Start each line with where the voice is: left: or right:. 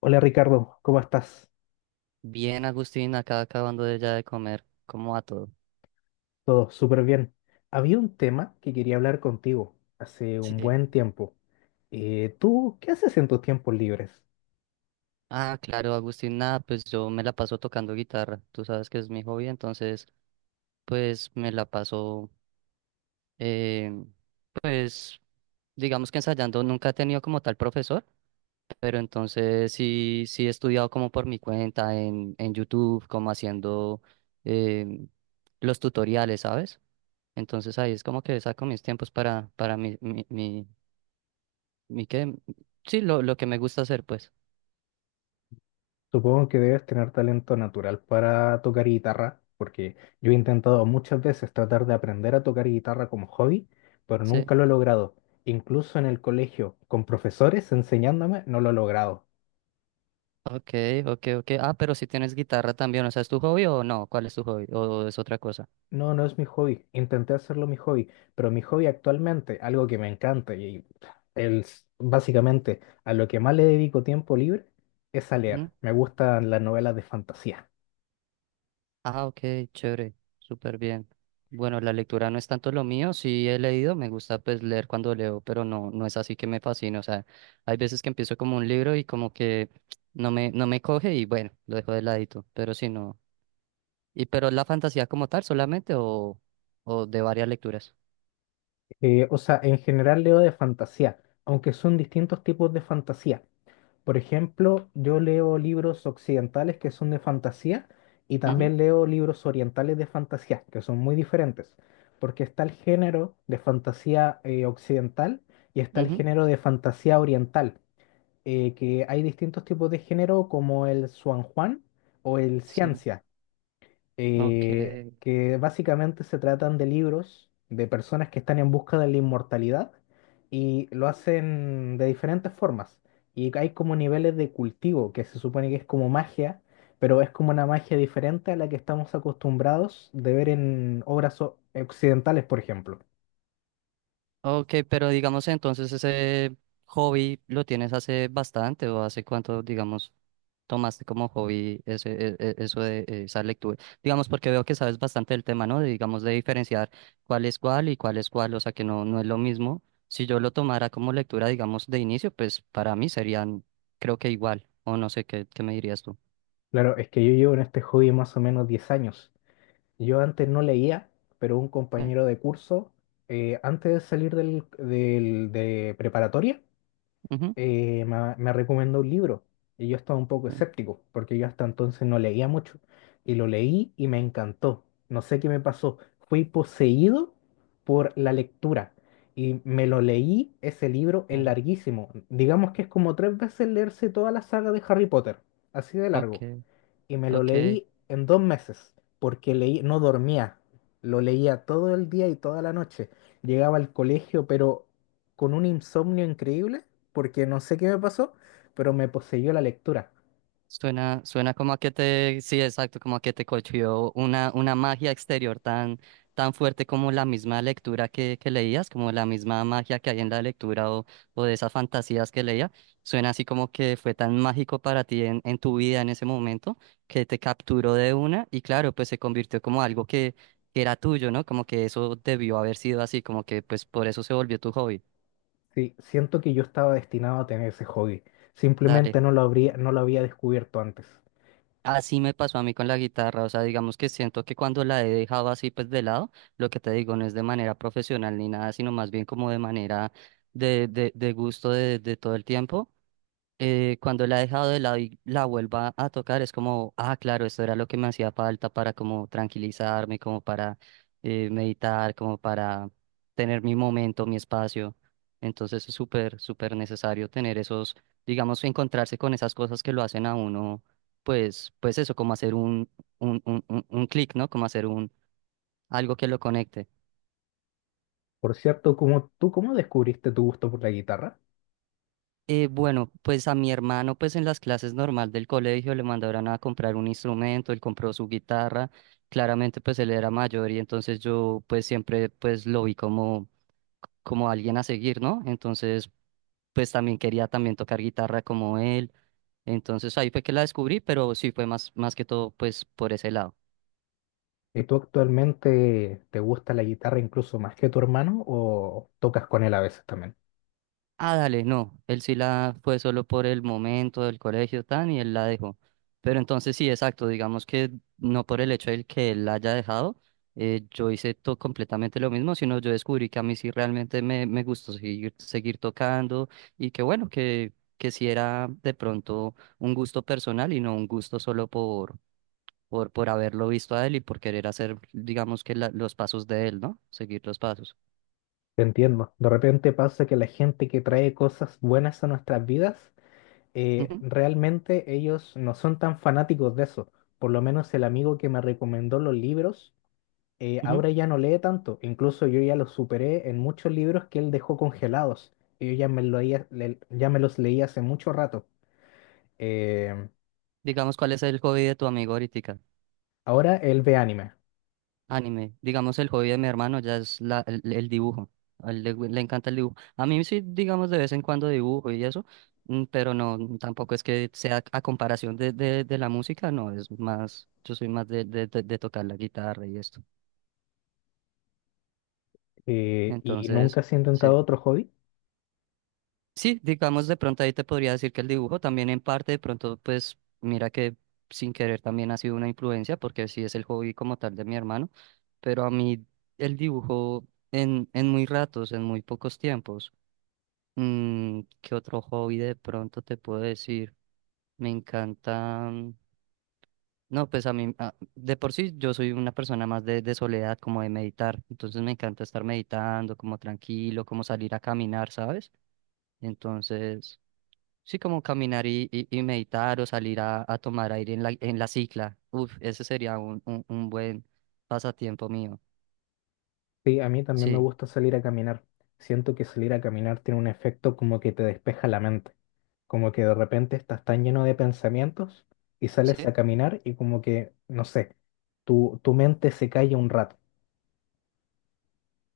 left: Hola Ricardo, ¿cómo estás?
right: Bien, Agustín, acá acabando de ya de comer. ¿Cómo va todo?
left: Todo súper bien. Había un tema que quería hablar contigo hace un
right: Sí.
left: buen tiempo. ¿Tú qué haces en tus tiempos libres?
right: Ah, claro, Agustín, nada, pues yo me la paso tocando guitarra. Tú sabes que es mi hobby, entonces, pues me la paso, eh, pues, digamos que ensayando. Nunca he tenido como tal profesor, pero entonces sí he estudiado como por mi cuenta en YouTube, como haciendo em, los tutoriales, ¿sabes? Entonces ahí es como que saco mis tiempos para mi ¿qué? Sí, lo que me gusta hacer, pues.
left: Supongo que debes tener talento natural para tocar guitarra, porque yo he intentado muchas veces tratar de aprender a tocar guitarra como hobby, pero
right: Sí.
left: nunca lo he logrado. Incluso en el colegio, con profesores enseñándome, no lo he logrado.
right: Ok, ok, ok. Ah, pero si tienes guitarra también, o sea, ¿es tu hobby o no? ¿Cuál es tu hobby? ¿O es otra cosa?
left: No, no es mi hobby. Intenté hacerlo mi hobby, pero mi hobby actualmente, algo que me encanta y básicamente a lo que más le dedico tiempo libre es a
right: ¿Mm?
left: leer. Me gustan las novelas de fantasía.
right: Ah, ok, chévere, súper bien. Bueno, la lectura no es tanto lo mío, sí he leído, me gusta pues leer cuando leo, pero no, no es así que me fascina, o sea, hay veces que empiezo como un libro y como que no me coge y bueno, lo dejo de ladito, pero sí no. ¿Y pero la fantasía como tal solamente o de varias lecturas?
left: O sea, en general leo de fantasía, aunque son distintos tipos de fantasía. Por ejemplo, yo leo libros occidentales que son de fantasía y
right: Ujú,
left: también leo libros orientales de fantasía, que son muy diferentes, porque está el género de fantasía occidental y está el
right: ujú.
left: género de fantasía oriental, que hay distintos tipos de género como el Xuanjuan o el
right: Sí,
left: ciencia
right: ok.
left: que básicamente se tratan de libros de personas que están en busca de la inmortalidad y lo hacen de diferentes formas. Y hay como niveles de cultivo, que se supone que es como magia, pero es como una magia diferente a la que estamos acostumbrados de ver en obras occidentales, por ejemplo.
right: Ok, pero digamos entonces ese hobby lo tienes hace bastante o hace cuánto, digamos, tomaste como hobby ese, eso de esa lectura. Digamos, porque veo que sabes bastante del tema, ¿no? De, digamos, de diferenciar cuál es cuál y cuál es cuál, o sea que no, no es lo mismo. Si yo lo tomara como lectura, digamos, de inicio, pues para mí serían, creo que igual, o no sé qué me dirías tú.
left: Claro, es que yo llevo en este hobby más o menos 10 años. Yo antes no leía, pero un
right: Eh,
left: compañero de curso, antes de salir de preparatoria,
right: ujú,
left: me recomendó un libro y yo estaba un poco
right: eh,
left: escéptico porque yo hasta entonces no leía mucho y lo leí y me encantó. No sé qué me pasó, fui poseído por la lectura y me lo leí, ese libro es
right: claro.
left: larguísimo. Digamos que es como tres veces leerse toda la saga de Harry Potter, así de
right: Ok,
left: largo y me lo
right: ok.
left: leí en 2 meses, porque leí, no dormía, lo leía todo el día y toda la noche. Llegaba al colegio, pero con un insomnio increíble, porque no sé qué me pasó, pero me poseyó la lectura.
right: Suena como a que te, sí, exacto, como a que te cogió una magia exterior tan, tan fuerte como la misma lectura que leías, como la misma magia que hay en la lectura o de esas fantasías que leía. Suena así como que fue tan mágico para ti en tu vida en ese momento que te capturó de una y claro, pues se convirtió como algo que era tuyo, ¿no? Como que eso debió haber sido así, como que pues por eso se volvió tu hobby.
left: Sí, siento que yo estaba destinado a tener ese hobby.
right: Dale.
left: Simplemente no lo había descubierto antes.
right: Así me pasó a mí con la guitarra, o sea, digamos que siento que cuando la he dejado así pues de lado, lo que te digo no es de manera profesional ni nada, sino más bien como de manera de gusto de todo el tiempo cuando la he dejado de lado y la vuelva a tocar, es como, ah, claro, esto era lo que me hacía falta para como tranquilizarme, como para meditar, como para tener mi momento, mi espacio. Entonces es súper, súper necesario tener esos, digamos, encontrarse con esas cosas que lo hacen a uno, pues, pues eso, como hacer un un clic, ¿no? Como hacer algo que lo conecte.
left: Por cierto, ¿tú cómo descubriste tu gusto por la guitarra?
right: Bueno, pues a mi hermano, pues en las clases normal del colegio le mandaron a comprar un instrumento, él compró su guitarra, claramente pues él era mayor y entonces yo pues siempre pues lo vi como, como alguien a seguir, ¿no? Entonces pues también quería también tocar guitarra como él, entonces ahí fue que la descubrí, pero sí fue más, más que todo pues por ese lado.
left: ¿Y tú actualmente te gusta la guitarra incluso más que tu hermano o tocas con él a veces también?
right: Ah, dale, no, él sí la fue solo por el momento del colegio tan y él la dejó. Pero entonces sí, exacto, digamos que no por el hecho de que él la haya dejado, yo hice todo completamente lo mismo, sino yo descubrí que a mí sí realmente me gustó seguir tocando y que bueno, que sí era de pronto un gusto personal y no un gusto solo por haberlo visto a él y por querer hacer, digamos que los pasos de él, ¿no? Seguir los pasos.
left: Te entiendo. De repente pasa que la gente que trae cosas buenas a nuestras vidas,
right: Ujú,
left: realmente ellos no son tan fanáticos de eso. Por lo menos el amigo que me recomendó los libros,
right: ujú.
left: ahora ya no lee tanto. Incluso yo ya los superé en muchos libros que él dejó congelados. Y yo ya me, lo leía- le- ya me los leí hace mucho rato. Eh,
right: Digamos, ¿cuál es el hobby de tu amigo ahorita?
left: Ahora él ve anime.
right: Anime, digamos el hobby de mi hermano ya es el dibujo, a él le encanta el dibujo. A mí sí, digamos de vez en cuando dibujo y eso, mm, pero no, tampoco es que sea a comparación de la música, no, es más, yo soy más de tocar la guitarra y esto.
left: ¿Y nunca
right: Entonces,
left: has intentado
right: sí.
left: otro hobby?
right: Sí, digamos de pronto ahí te podría decir que el dibujo también en parte de pronto pues mira que sin querer también ha sido una influencia porque sí es el hobby como tal de mi hermano. Pero a mí el dibujo en muy ratos, en muy pocos tiempos. Mm, ¿qué otro hobby de pronto te puedo decir? Me encanta... mm. No, pues a mí, ah, de por sí yo soy una persona más de soledad, como de meditar, entonces me encanta estar meditando, como tranquilo, como salir a caminar, ¿sabes? Entonces, sí, como caminar y meditar o salir a tomar aire en en la cicla, uf, ese sería un buen pasatiempo mío,
left: Sí, a mí también me
right: sí,
left: gusta salir a caminar. Siento que salir a caminar tiene un efecto como que te despeja la mente, como que de repente estás tan lleno de pensamientos y sales
right: sí,
left: a caminar y como que, no sé, tu mente se calla un rato.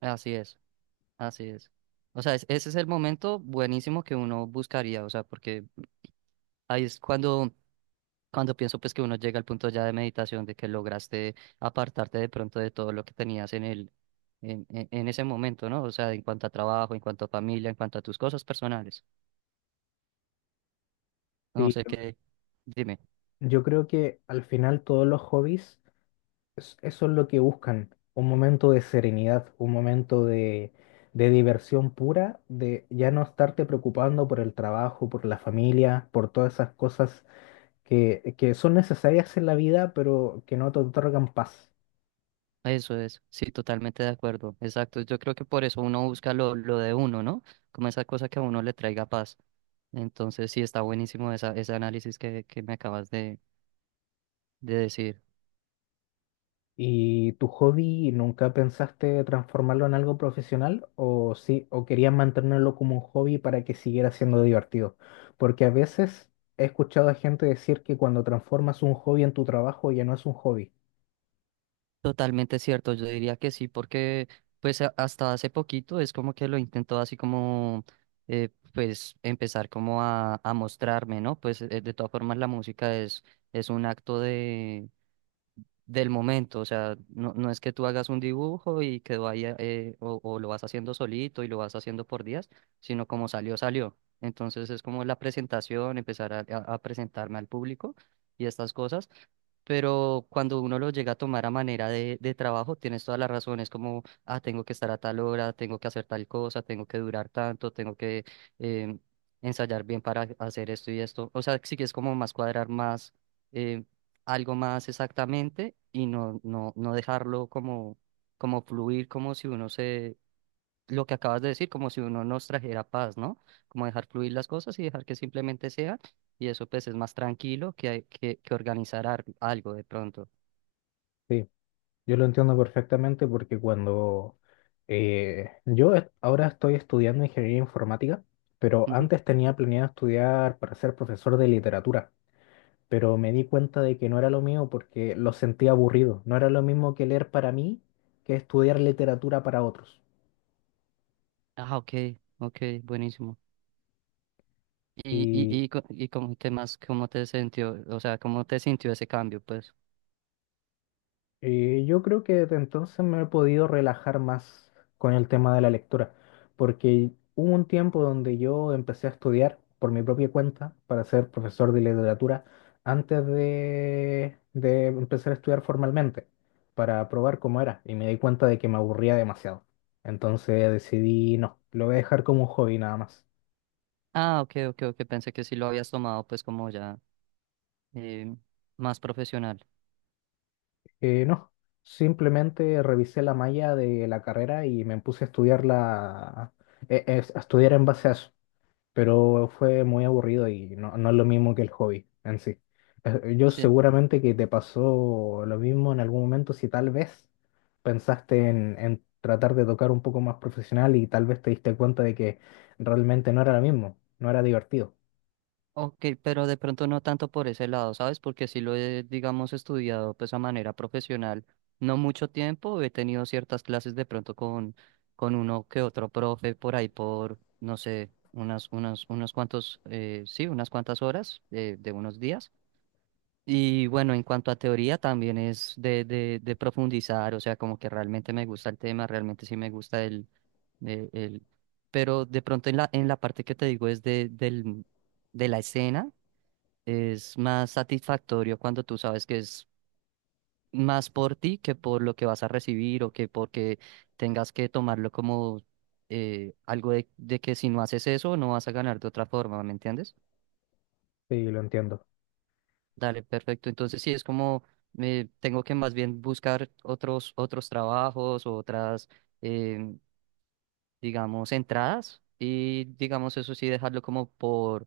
right: así es. Así es. O sea, ese es el momento buenísimo que uno buscaría, o sea, porque ahí es cuando pienso pues que uno llega al punto ya de meditación, de que lograste apartarte de pronto de todo lo que tenías en el, en ese momento, ¿no? O sea, en cuanto a trabajo, en cuanto a familia, en cuanto a tus cosas personales. No
left: Y
right: sé qué, dime.
left: yo creo que al final todos los hobbies, eso es lo que buscan, un momento de serenidad, un momento de diversión pura, de ya no estarte preocupando por el trabajo, por la familia, por todas esas cosas que son necesarias en la vida, pero que no te otorgan paz.
right: Eso es, sí, totalmente de acuerdo. Exacto. Yo creo que por eso uno busca lo de uno, ¿no? Como esa cosa que a uno le traiga paz. Entonces, sí, está buenísimo ese análisis que me acabas de decir.
left: ¿Y tu hobby nunca pensaste transformarlo en algo profesional o sí, o querías mantenerlo como un hobby para que siguiera siendo divertido? Porque a veces he escuchado a gente decir que cuando transformas un hobby en tu trabajo ya no es un hobby.
right: Totalmente cierto, yo diría que sí, porque pues hasta hace poquito es como que lo intentó así como pues empezar como a mostrarme, ¿no? Pues de todas formas la música es un acto de, del momento, o sea, no, no es que tú hagas un dibujo y quedó ahí o lo vas haciendo solito y lo vas haciendo por días, sino como salió, salió. Entonces es como la presentación, empezar a a presentarme al público y estas cosas. Pero cuando uno lo llega a tomar a manera de trabajo, tienes todas las razones como, ah, tengo que estar a tal hora, tengo que hacer tal cosa, tengo que durar tanto, tengo que em, ensayar bien para hacer esto y esto. O sea, sí que es como más cuadrar más em, algo más exactamente y no, no dejarlo como, como fluir, como si uno lo que acabas de decir, como si uno nos trajera paz, ¿no? Como dejar fluir las cosas y dejar que simplemente sea, y eso pues es más tranquilo que organizar algo de pronto.
left: Sí, yo lo entiendo perfectamente porque cuando ahora estoy estudiando ingeniería informática, pero
right: Ujú.
left: antes tenía planeado estudiar para ser profesor de literatura, pero me di cuenta de que no era lo mío porque lo sentía aburrido. No era lo mismo que leer para mí que estudiar literatura para otros.
right: Ah, ok, ok, buenísimo. Y cómo, ¿qué más, cómo te sintió, o sea, cómo te sintió ese cambio, pues?
left: Yo creo que desde entonces me he podido relajar más con el tema de la lectura, porque hubo un tiempo donde yo empecé a estudiar por mi propia cuenta para ser profesor de literatura antes de empezar a estudiar formalmente, para probar cómo era, y me di cuenta de que me aburría demasiado. Entonces decidí, no, lo voy a dejar como un hobby nada más.
right: Ah, ok, ok, ok, pensé que sí lo habías tomado pues como ya eh, más profesional.
left: No, simplemente revisé la malla de la carrera y me puse a estudiarla, a estudiar en base a eso, pero fue muy aburrido y no, no es lo mismo que el hobby en sí. Yo
right: Sí.
left: seguramente que te pasó lo mismo en algún momento si tal vez pensaste en tratar de tocar un poco más profesional y tal vez te diste cuenta de que realmente no era lo mismo, no era divertido.
right: Ok, pero de pronto no tanto por ese lado, ¿sabes? Porque sí lo he, digamos, estudiado pues a manera profesional, no mucho tiempo, he tenido ciertas clases de pronto con uno que otro profe por ahí por, no sé, unos cuantos, sí, unas cuantas horas de unos días. Y bueno, en cuanto a teoría también es de profundizar, o sea, como que realmente me gusta el tema, realmente sí me gusta el, el- pero de pronto en en la parte que te digo es de la escena es más satisfactorio cuando tú sabes que es más por ti que por lo que vas a recibir o que porque tengas que tomarlo como algo de que si no haces eso no vas a ganar de otra forma, ¿me entiendes?
left: Sí, lo entiendo,
right: Dale, perfecto. Entonces sí, es como tengo que más bien buscar otros trabajos o otras, eh, digamos, entradas y, digamos, eso sí, dejarlo como por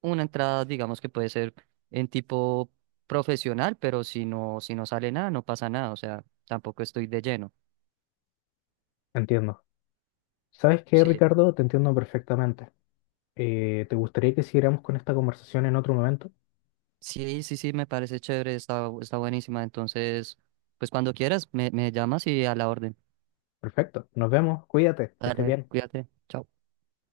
right: una entrada, digamos, que puede ser en tipo profesional, pero si no, si no sale nada, no pasa nada, o sea, tampoco estoy de lleno.
left: entiendo. ¿Sabes qué,
right: Sí,
left: Ricardo? Te entiendo perfectamente. ¿Te gustaría que siguiéramos con esta conversación en otro momento?
right: sí, me parece chévere, está, está buenísima, entonces, pues cuando quieras, me llamas y a la orden.
left: Perfecto, nos vemos, cuídate, que estés
right: Dale,
left: bien.
right: cuídate, chao.